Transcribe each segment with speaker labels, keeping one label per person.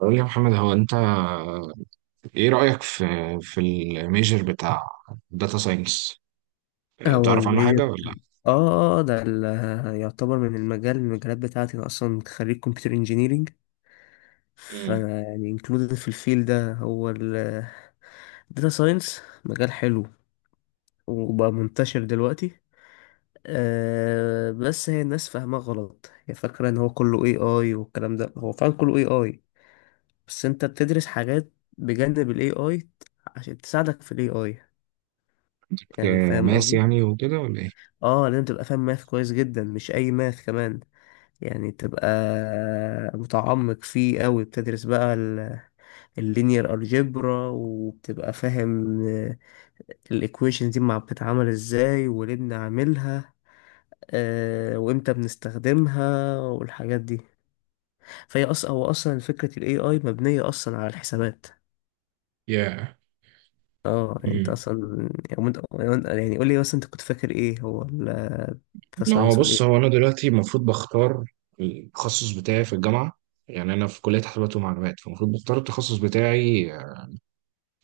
Speaker 1: قول لي يا محمد، هو انت ايه رأيك في الميجر بتاع داتا ساينس؟
Speaker 2: هو
Speaker 1: بتعرف عنه حاجة
Speaker 2: الميجر.
Speaker 1: ولا؟
Speaker 2: اه آه، ده ال- يعتبر من المجالات بتاعتي. انا اصلا خريج كمبيوتر انجينيرينج.
Speaker 1: امم
Speaker 2: فانا يعني انكلودد في الفيل ده. هو الداتا ساينس مجال حلو وبقى منتشر دلوقتي. بس هي الناس فاهماه غلط، هي فاكرة ان هو كله اي اي والكلام ده، هو فعلا كله اي اي. بس انت بتدرس حاجات بجانب الاي اي عشان تساعدك في الاي اي، يعني فاهم
Speaker 1: ماس
Speaker 2: قصدي؟
Speaker 1: يعني وكده، ولا ايه؟
Speaker 2: اه، لازم تبقى فاهم ماث كويس جدا، مش اي ماث كمان، يعني تبقى متعمق فيه أوي. بتدرس بقى اللينير الجبرا وبتبقى فاهم الإيكويشن دي مع بتتعمل إزاي وليه بنعملها، وإمتى بنستخدمها والحاجات دي. فهي أصلا هو أصلا فكرة ال AI مبنية أصلا على الحسابات.
Speaker 1: يا
Speaker 2: اه، يعني انت
Speaker 1: امم
Speaker 2: اصلا، يعني يعني قول لي مثلا انت كنت فاكر ايه هو الداتا
Speaker 1: لا، هو
Speaker 2: ساينس ولا
Speaker 1: بص،
Speaker 2: ايه؟
Speaker 1: هو انا دلوقتي المفروض بختار التخصص بتاعي في الجامعة. يعني انا في كلية حسابات ومعلومات، فالمفروض بختار التخصص بتاعي، يعني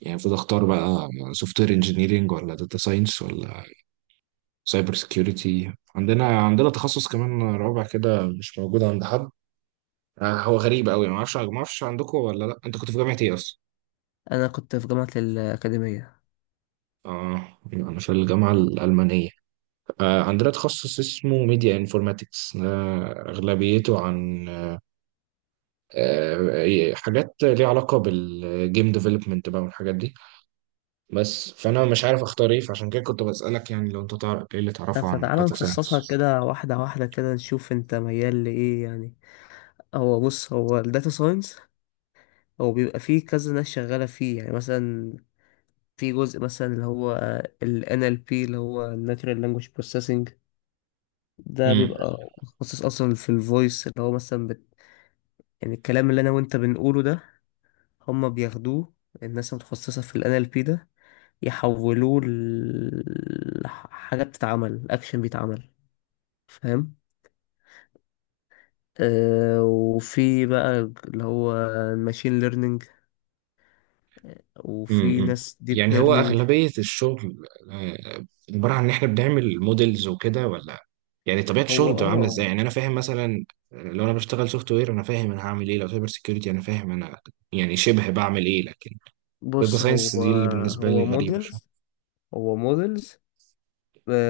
Speaker 1: المفروض اختار بقى سوفت وير انجينيرنج، ولا داتا ساينس، ولا سايبر سكيورتي. عندنا تخصص كمان رابع كده مش موجود عند حد. هو غريب قوي. ما اعرفش عندكم ولا لا. انت كنت في جامعه ايه اصلا؟
Speaker 2: انا كنت في جامعة الأكاديمية.
Speaker 1: اه، انا في الجامعه الالمانيه. عندنا تخصص اسمه ميديا انفورماتكس، اغلبيته عن حاجات ليها علاقه بالجيم ديفلوبمنت بقى والحاجات دي. بس فانا مش عارف اختار ايه، فعشان كده كنت بسالك، يعني لو انت تعرف ايه اللي
Speaker 2: لا،
Speaker 1: تعرفه عن
Speaker 2: فتعالى
Speaker 1: داتا
Speaker 2: نفصصها
Speaker 1: ساينس.
Speaker 2: كده واحدة واحدة كده نشوف انت ميال لإيه يعني. هو بص، هو الداتا ساينس هو بيبقى فيه كذا ناس شغالة فيه. يعني مثلا في جزء مثلا اللي هو ال NLP اللي هو Natural Language Processing. ده بيبقى متخصص أصلا في الفويس، اللي هو مثلا يعني الكلام اللي أنا وأنت بنقوله ده هما بياخدوه، الناس المتخصصة في ال NLP ده يحولوه لحاجة بتتعمل، أكشن بيتعمل. فاهم؟ آه، وفي بقى اللي هو الماشين ليرنينج، وفي
Speaker 1: امم
Speaker 2: ناس ديب
Speaker 1: يعني هو
Speaker 2: ليرنينج.
Speaker 1: أغلبية الشغل آه، عبارة عن إن إحنا بنعمل موديلز وكده، ولا يعني طبيعة
Speaker 2: هو
Speaker 1: الشغل بتبقى عاملة إزاي؟ يعني أنا فاهم مثلا، لو أنا بشتغل سوفت وير أنا فاهم أنا هعمل إيه، لو سايبر سيكيورتي أنا فاهم أنا يعني شبه بعمل إيه، لكن داتا
Speaker 2: بص،
Speaker 1: ساينس
Speaker 2: هو
Speaker 1: دي اللي بالنسبة لي غريبة
Speaker 2: موديلز.
Speaker 1: شوية.
Speaker 2: هو موديلز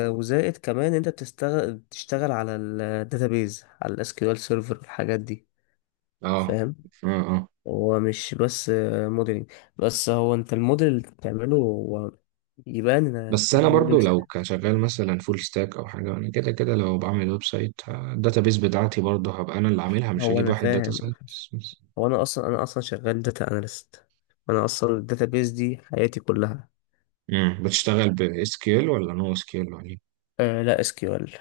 Speaker 2: وزائد كمان انت بتشتغل على الداتابيز، على الاس كيو ال سيرفر الحاجات دي.
Speaker 1: أه،
Speaker 2: فاهم؟
Speaker 1: أه، أه.
Speaker 2: هو مش بس موديلنج بس، هو انت الموديل اللي بتعمله هو يبان ان
Speaker 1: بس
Speaker 2: فاهم
Speaker 1: أنا
Speaker 2: موديل.
Speaker 1: برضو لو كشغال مثلا فول ستاك أو حاجة، أنا كده كده لو بعمل ويب سايت الداتا بيس بتاعتي برضو هبقى أنا اللي عاملها، مش
Speaker 2: هو
Speaker 1: هجيب
Speaker 2: انا
Speaker 1: واحد داتا
Speaker 2: فاهم،
Speaker 1: ساينس.
Speaker 2: هو انا اصلا شغال داتا اناليست. انا اصلا الداتا بيز دي حياتي كلها.
Speaker 1: بتشتغل ب SQL ولا نو SQL ولا؟
Speaker 2: آه لا، اس كيو ال.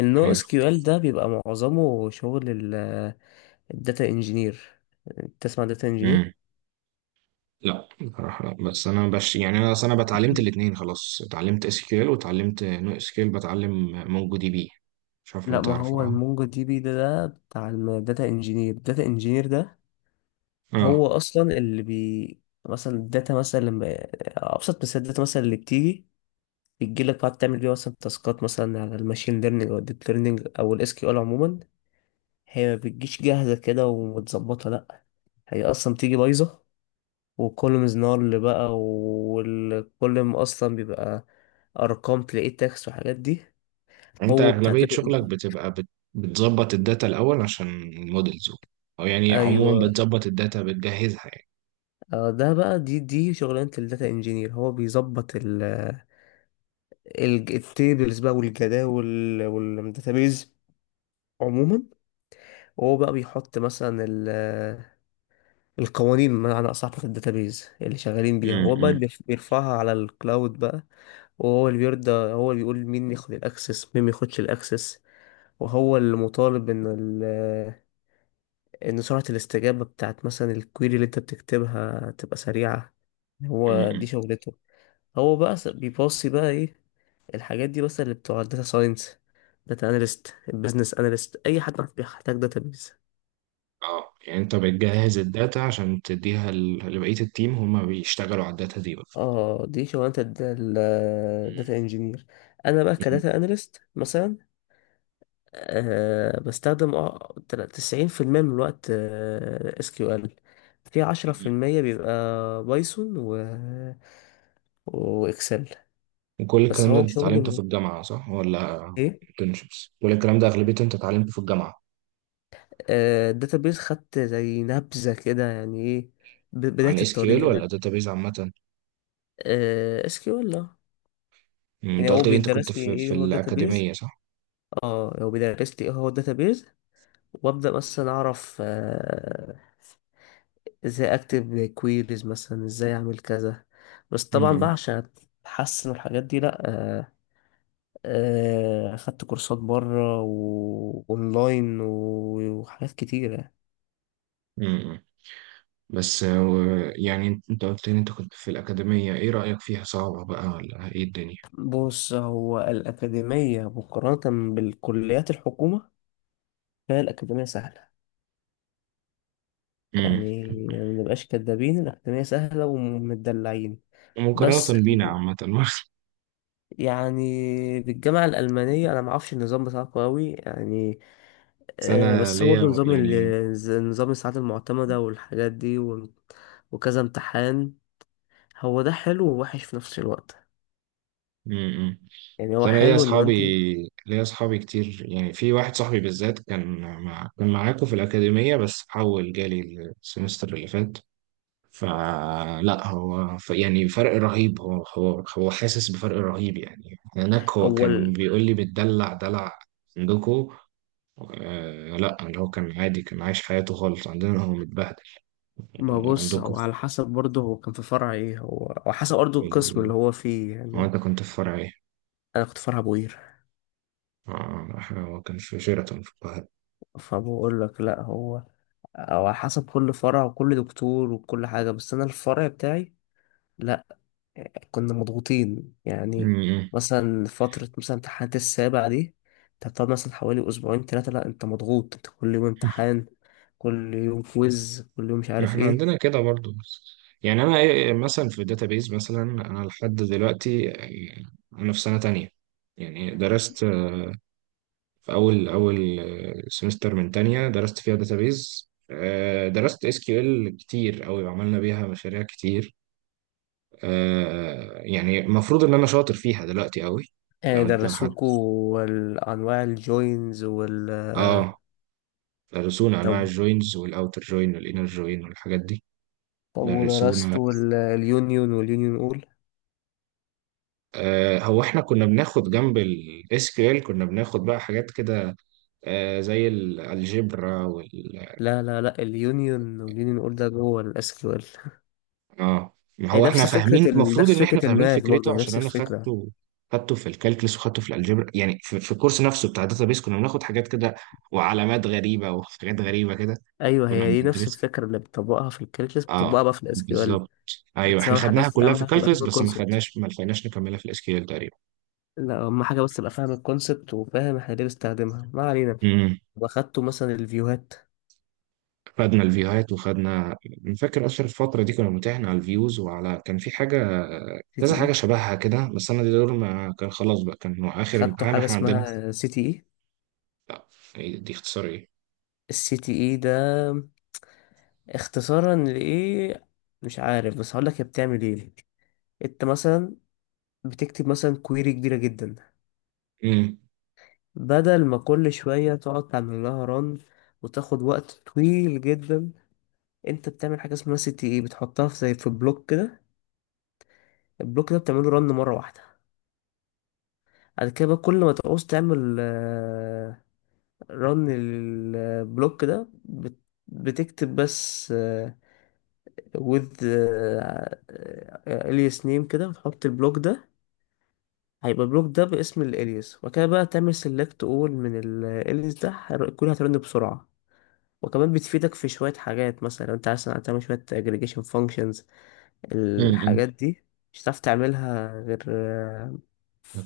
Speaker 2: النو اس
Speaker 1: حلو.
Speaker 2: كيو ال ده بيبقى معظمه شغل الداتا انجينير. تسمع داتا
Speaker 1: امم
Speaker 2: انجينير؟
Speaker 1: لا بصراحه لا، بس انا بش يعني، انا اصل انا بتعلمت الاثنين خلاص، اتعلمت اس كيل واتعلمت نو اس كيل، بتعلم مونجو دي بي، مش عارف لو
Speaker 2: لا، ما
Speaker 1: تعرف،
Speaker 2: هو
Speaker 1: اه.
Speaker 2: المونجو دي بي ده بتاع الداتا انجينير. الداتا انجينير ده
Speaker 1: اه،
Speaker 2: هو اصلا اللي بي مثلا الداتا مثلا لما، ابسط مثال، الداتا مثلا اللي بتيجي بتجيلك بقى تعمل بيها مثلا تاسكات مثلا على الماشين ليرنينج او الديب ليرنينج او الاس كيو ال عموما. هي ما بتجيش جاهزة كده ومتظبطة، لأ. هي أصلا بتيجي بايظة، وكل مزنار اللي بقى وكل ما أصلا بيبقى أرقام تلاقيه تاكس وحاجات دي.
Speaker 1: انت
Speaker 2: هو بتاع
Speaker 1: اغلبيه
Speaker 2: داتا
Speaker 1: شغلك
Speaker 2: انجينير.
Speaker 1: بتبقى بتظبط الداتا الاول عشان المودلز، او يعني عموما
Speaker 2: أيوة،
Speaker 1: بتظبط الداتا بتجهزها يعني؟
Speaker 2: آه، ده بقى دي شغلانة الداتا انجينير. هو بيظبط التيبلز بقى والجداول والداتابيز عموما. وهو بقى بيحط مثلا القوانين، بمعنى أصح بتاعت الداتابيز اللي شغالين بيها. هو بقى
Speaker 1: امم
Speaker 2: بيرفعها على الكلاود بقى. وهو اللي بيرضى، هو اللي بيقول مين ياخد الاكسس مين ما ياخدش الاكسس. وهو اللي مطالب ان سرعة الاستجابة بتاعت مثلا الكويري اللي انت بتكتبها تبقى سريعة. هو
Speaker 1: امم
Speaker 2: دي شغلته. هو بقى بيباصي بقى ايه الحاجات دي، بس اللي بتوع الداتا ساينس، داتا اناليست، البيزنس اناليست، اي حد بيحتاج داتابيز.
Speaker 1: اه، يعني انت بتجهز الداتا عشان تديها لبقيه التيم هما بيشتغلوا على الداتا دي بقى؟
Speaker 2: اه دي شغلانة الداتا انجينير. انا بقى كداتا اناليست مثلا، بستخدم 90% من الوقت اس كيو ال، في عشرة في
Speaker 1: مم.
Speaker 2: المية بيبقى بايثون واكسل.
Speaker 1: وكل
Speaker 2: بس
Speaker 1: الكلام ده
Speaker 2: هو
Speaker 1: انت
Speaker 2: شغلي
Speaker 1: اتعلمته في الجامعة صح، ولا
Speaker 2: ايه،
Speaker 1: internships؟ كل الكلام ده أغلبيته انت اتعلمته في الجامعة؟
Speaker 2: الداتابيز خدت زي نبذة كده، يعني ايه بداية
Speaker 1: عن اس كيو ال
Speaker 2: الطريق
Speaker 1: ولا
Speaker 2: لك.
Speaker 1: داتابيز عامة؟
Speaker 2: اس كيو ال. يعني
Speaker 1: انت
Speaker 2: هو
Speaker 1: قلت لي انت كنت
Speaker 2: بيدرس لي
Speaker 1: في,
Speaker 2: ايه هو الداتابيز.
Speaker 1: الأكاديمية صح؟
Speaker 2: اه، هو بيدرس لي ايه هو الداتابيز، وابدا مثلا اعرف ازاي اكتب كويريز، مثلا ازاي اعمل كذا. بس طبعا
Speaker 1: مم،
Speaker 2: بقى عشان اتحسن الحاجات دي، لا، اخدت كورسات بره واونلاين وحاجات كتيرة.
Speaker 1: مم. بس يعني انت قلت لي انت كنت في الأكاديمية، ايه رأيك فيها؟ صعبة بقى ولا ايه الدنيا؟
Speaker 2: بص، هو الأكاديمية مقارنة بالكليات الحكومة، فهي الأكاديمية سهلة.
Speaker 1: مم.
Speaker 2: يعني ما نبقاش كدابين، الأكاديمية سهلة ومدلعين. بس
Speaker 1: مقارنة بينا عامة.
Speaker 2: يعني بالجامعة الألمانية أنا معرفش النظام بتاعكم أوي يعني.
Speaker 1: بس انا
Speaker 2: بس هو
Speaker 1: ليا
Speaker 2: برضه نظام
Speaker 1: يعني،
Speaker 2: نظام الساعات المعتمدة والحاجات دي وكذا امتحان. هو ده حلو ووحش في نفس الوقت،
Speaker 1: امم
Speaker 2: يعني هو
Speaker 1: انا ليا
Speaker 2: حلو إن
Speaker 1: اصحابي
Speaker 2: أنت...
Speaker 1: ليا اصحابي كتير. يعني في واحد صاحبي بالذات كان كان معاكم في الاكاديميه بس حول جالي السمستر اللي فات. فلا هو يعني فرق رهيب، هو حاسس بفرق رهيب. يعني هناك هو
Speaker 2: هو
Speaker 1: كان
Speaker 2: ال-
Speaker 1: بيقول لي بتدلع دلع عندكم. آه لا، اللي هو كان عادي كان عايش حياته خالص، عندنا هو متبهدل.
Speaker 2: ما بص،
Speaker 1: وعندكم
Speaker 2: هو على حسب برضه، هو كان في فرع إيه؟ هو على حسب برضه
Speaker 1: في
Speaker 2: القسم
Speaker 1: ال...
Speaker 2: اللي هو فيه
Speaker 1: هو
Speaker 2: يعني.
Speaker 1: انت كنت في فرع ايه؟
Speaker 2: أنا كنت فرع بوير.
Speaker 1: هو كان في شيراتون في القاهره.
Speaker 2: فبقول لك لأ، هو على حسب كل فرع وكل دكتور وكل حاجة. بس أنا الفرع بتاعي، لا، كنا مضغوطين يعني.
Speaker 1: امم
Speaker 2: مثلا فترة مثلا امتحانات السابع دي، انت بتقعد مثلا حوالي أسبوعين تلاتة، لأ، أنت مضغوط، أنت كل يوم امتحان، كل يوم كويز، كل يوم مش
Speaker 1: ما
Speaker 2: عارف
Speaker 1: احنا
Speaker 2: ايه.
Speaker 1: عندنا كده برضو. يعني انا مثلا في الداتابيز، مثلا انا لحد دلوقتي انا في سنة تانية، يعني درست في اول سمستر من تانية درست فيها داتابيز. درست اس كيو ال كتير قوي وعملنا بيها مشاريع كتير. يعني المفروض ان انا شاطر فيها دلوقتي قوي. لو انت حد،
Speaker 2: درسوكوا أنواع الجوينز وال...
Speaker 1: اه، درسونا انواع
Speaker 2: طب،
Speaker 1: الجوينز والاوتر جوين والانر جوين والحاجات دي. درسونا.
Speaker 2: ودرستوا اليونيون واليونيون أول؟
Speaker 1: هو احنا كنا بناخد جنب الاس كيو ال SQL كنا بناخد بقى حاجات كده، زي الالجبرا.
Speaker 2: لا لا لا، اليونيون واليونيون أول ده جوه الاس كيو ال SQL.
Speaker 1: اه، ما
Speaker 2: إيه،
Speaker 1: هو احنا فاهمين، المفروض ان
Speaker 2: نفس
Speaker 1: احنا
Speaker 2: فكرة
Speaker 1: فاهمين
Speaker 2: الماث برضه،
Speaker 1: فكرته
Speaker 2: يعني
Speaker 1: عشان
Speaker 2: نفس
Speaker 1: انا
Speaker 2: الفكرة.
Speaker 1: خدته، خدته في الكالكلس وخدته في الالجبرا، يعني في, الكورس نفسه بتاع بيس كنا بناخد حاجات كده وعلامات غريبة وحاجات غريبة كده
Speaker 2: أيوه،
Speaker 1: كنا
Speaker 2: هي دي نفس
Speaker 1: بندرسها.
Speaker 2: الفكرة اللي بتطبقها في الكالكلس بتطبقها
Speaker 1: اه،
Speaker 2: بقى في الاس كيو ال
Speaker 1: بالظبط.
Speaker 2: SQL.
Speaker 1: ايوه
Speaker 2: بس
Speaker 1: احنا
Speaker 2: اهم حاجه
Speaker 1: خدناها
Speaker 2: بس
Speaker 1: كلها
Speaker 2: اهم
Speaker 1: في
Speaker 2: حاجه تبقى
Speaker 1: الكالكلس،
Speaker 2: فاهم
Speaker 1: بس
Speaker 2: الكونسبت.
Speaker 1: ما لحقناش نكملها في الاس كيو ال.
Speaker 2: لا، اهم حاجه بس تبقى فاهم الكونسبت وفاهم احنا ليه بنستخدمها، ما علينا.
Speaker 1: تقريبا.
Speaker 2: واخدته مثلا الفيوهات،
Speaker 1: خدنا الفيوهات أنا فاكر اصلا الفتره دي كنا بنمتحن على الفيوز وعلى كان في حاجه،
Speaker 2: سي تي
Speaker 1: كذا
Speaker 2: اي،
Speaker 1: حاجه شبهها كده. بس انا دي دول ما كان خلاص بقى، كان هو اخر
Speaker 2: خدته
Speaker 1: امتحان
Speaker 2: حاجه
Speaker 1: احنا
Speaker 2: اسمها
Speaker 1: عندنا.
Speaker 2: سي تي اي.
Speaker 1: إيه دي اختصار ايه؟
Speaker 2: السي تي اي ده اختصارا لايه؟ مش عارف، بس هقول لك هي بتعمل ايه. انت مثلا بتكتب مثلا كويري كبيره جدا،
Speaker 1: امم
Speaker 2: بدل ما كل شويه تقعد تعمل لها ران وتاخد وقت طويل جدا، انت بتعمل حاجه اسمها سي تي اي، بتحطها في زي في بلوك كده، البلوك ده بتعمله رن مره واحده. بعد كده بقى كل ما تعوز تعمل، رن للبلوك ده، بتكتب بس، with اليس name كده وتحط البلوك ده، هيبقى البلوك ده باسم الاليس. وكده بقى تعمل سيلكت اول من الاليس ده كل هترن بسرعة. وكمان بتفيدك في شوية حاجات، مثلا لو انت عايز تعمل شوية aggregation functions
Speaker 1: امم
Speaker 2: الحاجات دي مش هتعرف تعملها غير آه،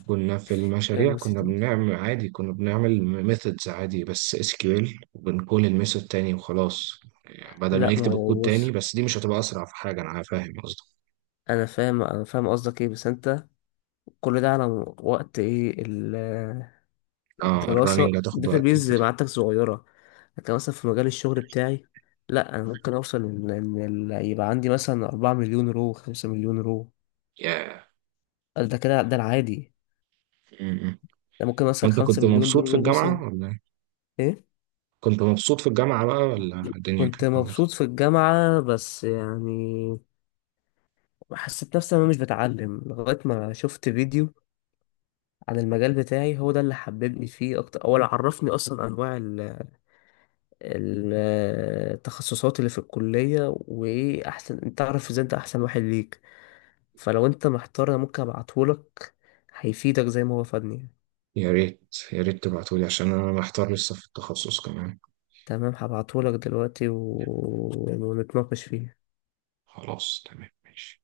Speaker 1: كنا في
Speaker 2: غير
Speaker 1: المشاريع
Speaker 2: بس
Speaker 1: كنا
Speaker 2: دي.
Speaker 1: بنعمل عادي، كنا بنعمل ميثودز عادي بس اس كيو ال، وبنقول الميثود تاني وخلاص. يعني بدل ما
Speaker 2: لا، ما
Speaker 1: نكتب الكود
Speaker 2: هو بص،
Speaker 1: تاني، بس دي مش هتبقى اسرع في حاجه، انا فاهم قصدك.
Speaker 2: انا فاهم قصدك ايه. بس انت كل ده على وقت ايه
Speaker 1: اه،
Speaker 2: الدراسة
Speaker 1: الرننج هتاخد وقت
Speaker 2: الداتابيز
Speaker 1: كتير.
Speaker 2: معادتك صغيرة. لكن مثلا في مجال الشغل بتاعي، لا، انا ممكن اوصل يبقى عندي مثلا 4 مليون رو 5 مليون رو،
Speaker 1: ياه.
Speaker 2: قال ده كده ده العادي.
Speaker 1: yeah.
Speaker 2: ده ممكن مثلا
Speaker 1: وانت
Speaker 2: 5
Speaker 1: كنت
Speaker 2: مليون دول
Speaker 1: مبسوط في
Speaker 2: رو مثلا.
Speaker 1: الجامعه ولا؟
Speaker 2: ايه،
Speaker 1: كنت مبسوط في الجامعة بقى ولا الدنيا
Speaker 2: كنت
Speaker 1: كانت عاملة إزاي؟
Speaker 2: مبسوط في الجامعة بس يعني، حسيت نفسي انا مش بتعلم لغاية ما شفت فيديو عن المجال بتاعي، هو ده اللي حببني فيه اكتر. اول عرفني اصلا انواع التخصصات اللي في الكلية، وايه احسن؟ انت تعرف ازاي انت احسن واحد ليك. فلو انت محتار انا ممكن ابعتهولك، هيفيدك زي ما هو فادني.
Speaker 1: يا ريت يا ريت تبعتولي عشان أنا محتار لسه في التخصص كمان.
Speaker 2: تمام، هبعتهولك دلوقتي و... ونتناقش فيه
Speaker 1: خلاص تمام ماشي.